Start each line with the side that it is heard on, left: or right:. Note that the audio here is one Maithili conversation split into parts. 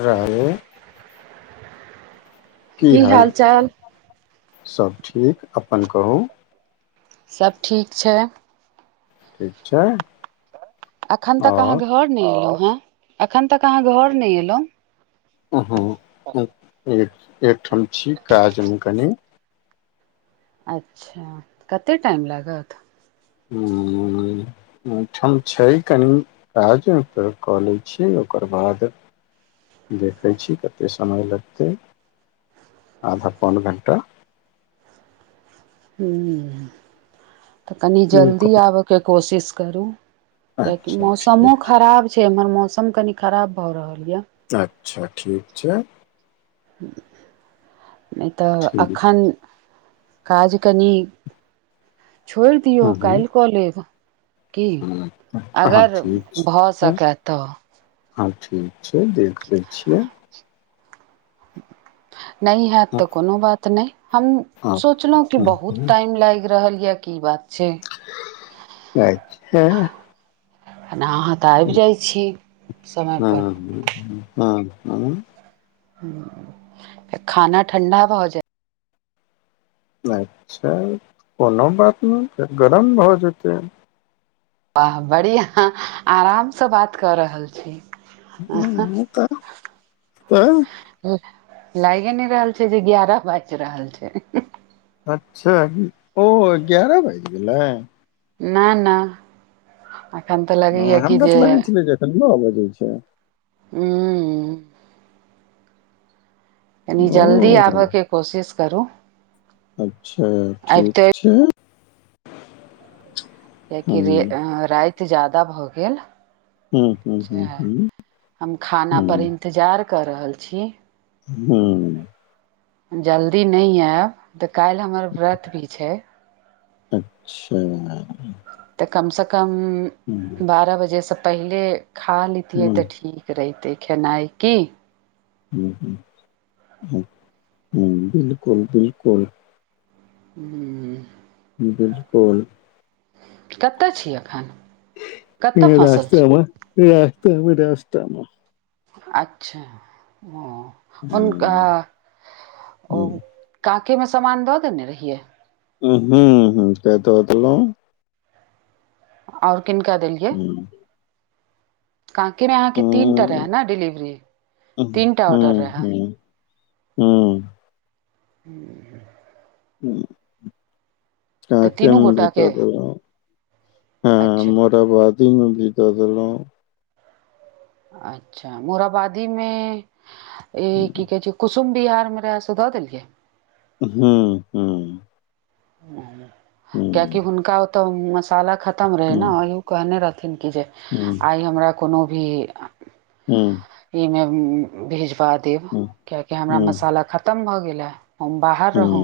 left: रऽ ई। की हाल सभ ठीक अपन कहू
right: सब ठीक छै
left: ठीक छै
right: अखन तक अहाँ
left: आओर
right: घर नहि एलहुं हें अखन तक अहाँ घर नय एलहुं
left: एकठाम छी काजमे कनी
right: अच्छा कते टाइम लागत
left: ह ओठाम छै कनि काज उपर कऽ ले छीयै ओकर बाद देखैत छी कतेक समय लगतै आधा पौन घण्टा
right: ह तऽ कनि
left: की
right: जल्दी
left: कह-
right: आबयके कोशिश करू कियकि
left: अच्छा
right: मौसमो
left: ठीक
right: खराब छै एम्हर मौसम कनि खराब भऽ रहल यए
left: अच्छा ठीक छै
right: नै तऽ
left: ठीक
right: एखन काज कनि छोड़ि दियौ
left: हँ
right: काल कऽ लेब की
left: हँ अहाँ
right: अगर
left: ठीक
right: भऽ
left: छै
right: सकए तऽ
left: हँ ठीक छै देख ले छियै
right: ह [inaudible] नहि होइत
left: हँ
right: तऽ कोनो बात नहि, हम
left: हँ
right: सोचलहुँ कि
left: हँ,
right: बहुत
left: हँ,
right: टाइम लागि रहल छै। की बात छै
left: अचछा
right: आ अहाँ तऽ आबि जाइत छी समय पर।
left: हँ हँ ह
right: ह खाना ठण्डा भहुत जाय
left: अच्छा कोनो बात नै छै गरम भऽ जेतै
right: ब बढ़ि आराम से बात कऽ रहल छी
left: ह तऽ त
right: हूं लागे नय रहल छै जे ग्यारह बैज रहल छै
left: अच्छा ओ एगारह बाइज गेलै
right: ना ना आ
left: हँ हमरा तऽ लगै छलै जे एखन लो बजै छै
right: हू कनि
left: ओ
right: जल्दी आबयके कोशिश करू
left: अच्छा
right: आबिते
left: ठीक छै
right: कियकि
left: हम
right: रे राति जादा भऽ गेल
left: हूँ हूँ हूँ
right: सेहै
left: हूँ
right: हम खाना
left: हूँ
right: पर इन्तजार कऽ रहल छी
left: हु
right: जल्दी नै आयब तऽ काल्हि हमर व्रत भी छै
left: अच्छा
right: तऽ कम से कम
left: हूँ
right: बारह बजे से पहिले खा लतियै
left: हूँ
right: तऽ ठीक रहितै खेनाइ की
left: हूँ हूँ हूँ बिलकुल बिलकुल
right: हू
left: बिलकुल
right: कतय छी एखन कतऽ
left: ह
right: फँसल छी
left: रास्तमे तमे रास्तमे
right: अच्छा ओ हुनका
left: हूँ
right: ओ काके मे सामान दऽ देने रहिये
left: उ हूँ हूँ कत देलौ
right: और किनका देलियै काँाकीमे अहाँके तीनटा रहै ने डिलिवरी तीन टा ऑर्डर रहै
left: हँ
right: हू
left: ह क
right: तऽ तीनू
left: कमे भच
right: गोटाके
left: दे रह ह
right: अच्छा
left: मोराबादी मे भी दऽ देलहुँ
right: अच्छा मोराबादी मे ई की कहे छै कुछ तुम बिहार मे रहै से दऽ देलियै
left: हँ हँ
right: क्याकि हुनका तऽ मसाला खरा खतम रहै ने, कहने रहथिन कि जे आइ हमरा कोनो भी
left: हँ
right: ईमे भिजवा देब कियकि हमरा मसाला खतम भऽ गेल ह हम बाहर रहौ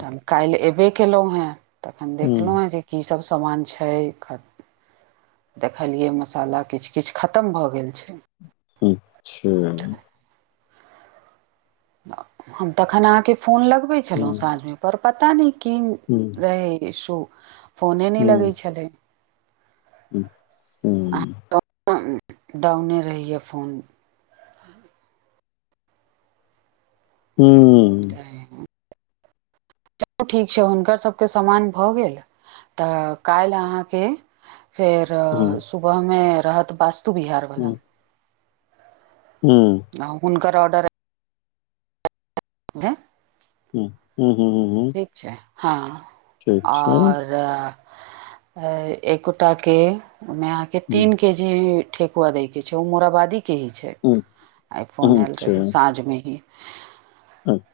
right: तऽ हम काल्हि अयबे कयलहुँ है तखन देखलहुँ है जे की सब सामान छै ख देखलियै मसाला किछ किछ खतम भऽ गेल छै
left: अच्छा
right: हम तखन अहाँके फोन लगबै छलहुँ साँझ मे पर पता नहि की
left: हू
right: अ श फोने नी लगै छले डाउने रहय फोन
left: हूँ
right: त ठीक छै हुनकर सबके समान भऽ गेल तऽ काल्हि अहाँके फेर
left: हूँ
right: सुबह मे रहत वास्तु बिहार वला
left: हूँ
right: हुनकर ऑर्डर हे
left: ह हू हू हू
right: ठीक छै हँ ओर ह एकोटा के माय के तीन के जे ठेेकुआ दै के छै ओ मोराबादी के ठीक आइ फोन आयल रहै साँझ मे ही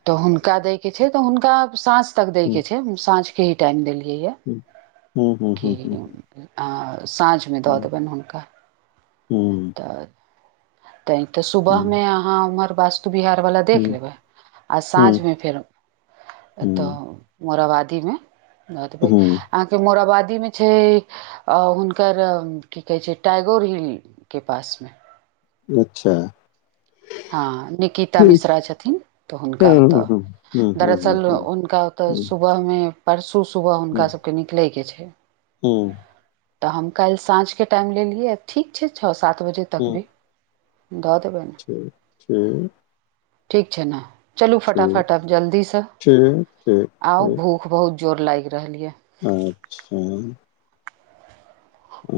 right: तऽ हुनका दय के छै तऽ हुनका साँझ तक दय के छै साँझ के ही टाइम देलियै य कि अ साँझमे दऽ देबन हुनका तऽ तै तऽ सुबह मे अहाँ उम्हर वास्तु बिहारवला देख लेबै आ साँझ मे फेर ए तऽ मोराबादी मे एतबे अहाँ के मोराबादी में छै हुनकर की कहै छै टाइगोर हिल के पास मे
left: अच्छा
right: हँ निकिता मिश्रा छथिन तऽ
left: है,
right: हुनका
left: हम्म,
right: ओतय
left: हम्म, हम्म, हम्म,
right: दरअसल
left: हम्म,
right: हुनका ओतय सुबह में परसू सुबह हुनका सभके निकलैके छै
left: ओ
right: तऽ हम काल्हि साँझके टाइम लेलियै आ ठीक छै छओ सात बजे तक
left: हम्म,
right: भी दऽ देबनि
left: ठीक छैठीक
right: ठीक छै ने चलू
left: ठीक,
right: फटाफट आब जल्दी से
left: ठीक, ठीक,
right: आउ
left: ठीक,
right: भूख ख बहुत जोर लागि रहल यऽ
left: अच्छा आ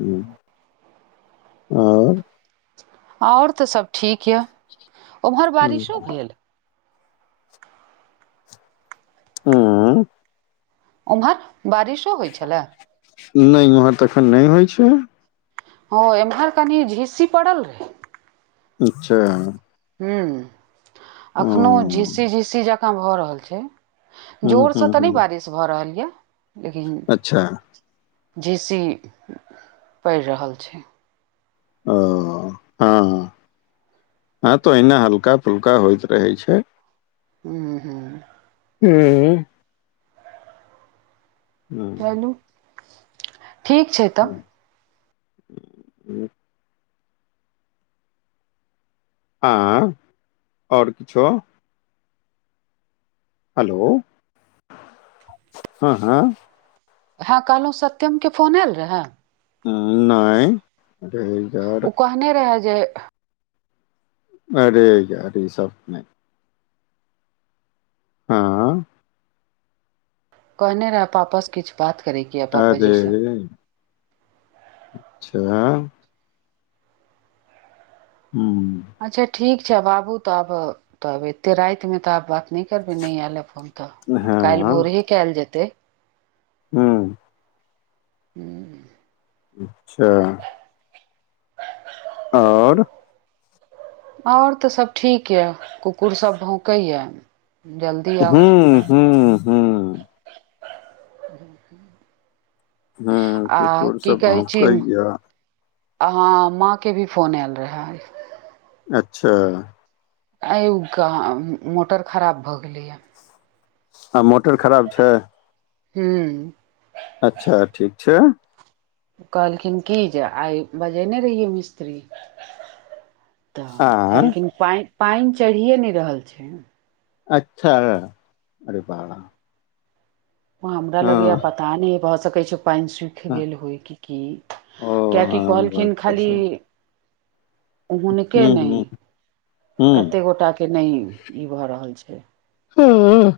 left: हू
right: ओर तऽ सभ ठीक यए उम्हर
left: हम्म,
right: बारिशो भेल
left: हँ
right: ओम्हर बारिशो होइत छलए
left: नै ओम्हर तऽ एखन नहि होइ छै
right: ह एम्हर कनी झिसी पड़ल रहै
left: अच्छा
right: हू एखनो झिस्सी झिस्सी जकाँ भऽ रहल छै
left: हम्म,
right: जोरसँ
left: हम्म,
right: तऽ नहि
left: हम्म,
right: बारिश भऽ रहल यए लेकिन
left: अच्छा
right: जे सी पड़ रहल छै
left: ओ हँ हँ हाँ तऽ ओहिना हल्का फुल्का होइत रहै छै
right: हू हू
left: हू हू
right: बू ठीक छै तब
left: आँ ओर किछो हेलो हँ हँ
right: हँ कहलहुँ सत्यमके फोन आयल रहय
left: हँ नै अरै यार
right: एने रहै जे
left: अरे यार सब नहि हँ
right: कहने रह पापाँ किछ बात करे क या पापा जी
left: अरे
right: सब
left: अच्छा ह हूँ
right: अच्छा ठीक छै बाबू तऽ आब तब एते राइत मे तऽ आब बात नहि करबे नहि आयल फोन तऽ आब काल्हि
left: हँ
right: भोर ही कयल जेतै
left: हूँ
right: हूँ
left: अच्छा ओर
right: ओर तऽ सभ ठीक यऽ कुकुर सभ भौकैए जल्दी आउ
left: ह हूँ हूँ
right: ह ह [unintelligible]
left: हूँ
right: आ
left: कुकुर
right: की
left: सब
right: कहै छी
left: भौंकैया
right: अहाँ माँ के भी फोन आयल रहे
left: अच्छा
right: आय उ कहा मोटर खराब भ गैलेए
left: आ मोटर खराब छै
right: हू
left: अच्छा ठीक छै
right: कहलखिन की जे आइ बजनै रहियै मिस्त्री तऽ
left: आ
right: कहलखिन पानि चढ़ियए ने रहल छै
left: अच्छा अरे बाब
right: हमरा लगे य पता नहि ह भऽ सकै छै पाननीट गेल होय की की
left: ओ ह
right: कियाकि
left: बात
right: कहलखिन
left: तऽ
right: खाली
left: छै ह
right: हुनके नै
left: ह ह
right: कते गोटा के नै ई भऽ रहल छै
left: हूँ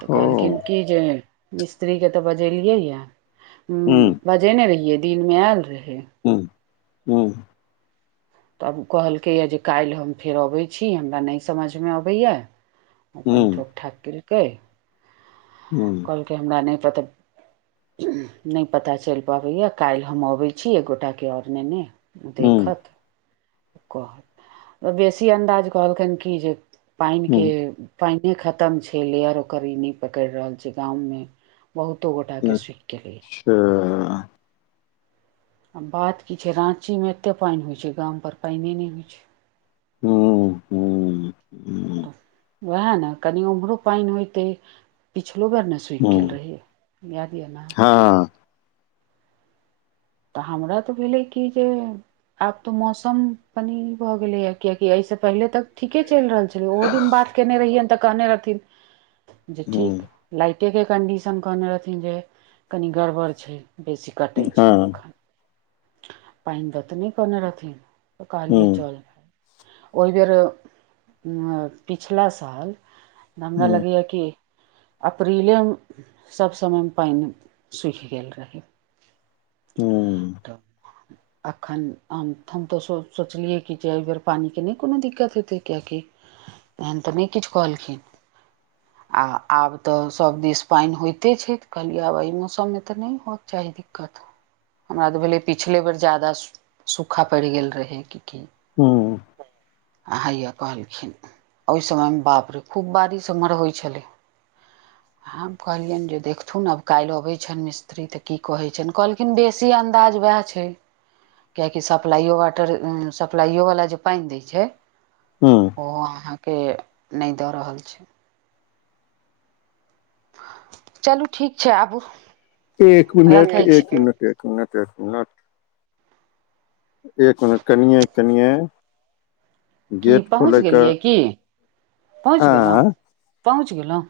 right: तऽ कहलखिन की जे मिस्त्रीके तऽ बजेलियै यए हँ
left: ह
right: बजेने रहियै दिनमे आयल रहै
left: हूँ हूँ
right: तब कहल कै जे काल्हि हम फेर अबै छी हमरा नै समझमे अबैए
left: ह
right: अपन ठोक ठाक केलकै
left: हूँ
right: कहलकै हमरा नै पता नै पता चल पाबैय काल्हि हम अबै छी एकगोटाके ओर नैने
left: ह
right: देखत कहत बेसी अन्दाज कहलखिन कि जे पानि
left: ह
right: के पानि खतम छै लेयर ओकर ई नहि पकड़ रहल छै गाँवमे बहुतो गोटा के सुख गेलेे य
left: तऽ [unintelligible]
right: आ बात की छै राँची मे एते पइन होइत छै गाम पर पइन नै होइ छै
left: ह ह ह
right: त वएह ने कनि उम्हरो पइन होयते पिछलो बेर ने सु सुखि गेल रहियए याद यऽ ने
left: हँ
right: तऽ हमरा तऽ भेलै कि जे आब तो मौसम पनी भऽ गेले या कियकि से पहले तक ठीके चल रहल छै लए ओहो दिन बात केयने रहियैनि तऽ कहने रहथिन जे ठीक लाइटे के कन्डीशन कहने रहथिन जे कनि गड़बड़ छै बेसी कटै छै पाइन द त नै कहने रहथिन तऽ कहलिए चल ओ बेर पिछला साल हमरा लगैए कि अप्रीलेमे सब समयमे पाइन सुखि गेल रहै
left: हू
right: तऽ अखन हम तऽ सोचलियै कि जे एहि बेर पनिके नहि कोनो दिक्कत होेतै कियकि एन तऽ नै किछ कहलखिन ओर आब तऽ सभ दिश पानि होइते छै तऽ कहलियै आब एहि मौसममे तऽ नहि होयके चाही दिक्कत हमरा तऽ भेले पिछले बेर जादा सूखा पैड़ गेल रहे की की
left: हूँ
right: आ हैया कहलखिन ओहि समयमे बाप रे खूब बारीसँमर होइत छलै हम कहलियन जे देखथुन आब काल्हि आबे छन मिस्त्री तऽ की कहे छन कल देसी अन्दाज वएह छै किएकि सप्लाइयो वाटर सप्लाइयो वला जे पानि दै छै
left: हँ
right: ओहो अहाँके नहि दऽ रहल छै चलू ठीक छै आबू
left: एक मिनट
right: रखै छी
left: एक मिनट एक मिनट एक मिनट एक मिनट कनिय कनिये
right: की
left: गेट
right: पहुँच
left: खोले के
right: गेलियै की पहुँच
left: आ
right: गेलहुँ पहुँच गेलहुँ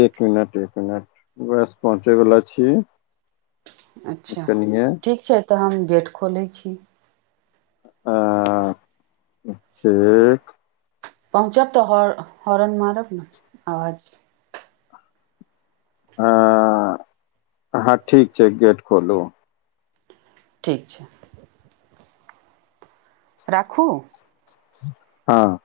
left: एक मिनट एक मिनट बस पहुँचे वाला छीये
right: अच्छा ठीक छै तऽ हम गेट खोलै छी
left: आ ठीक
right: पहुँचब तऽ हॉरन मारब ने आवाज
left: हँ ठीक छै गेट खोलूँ
right: ठीक छै राखू
left: हँ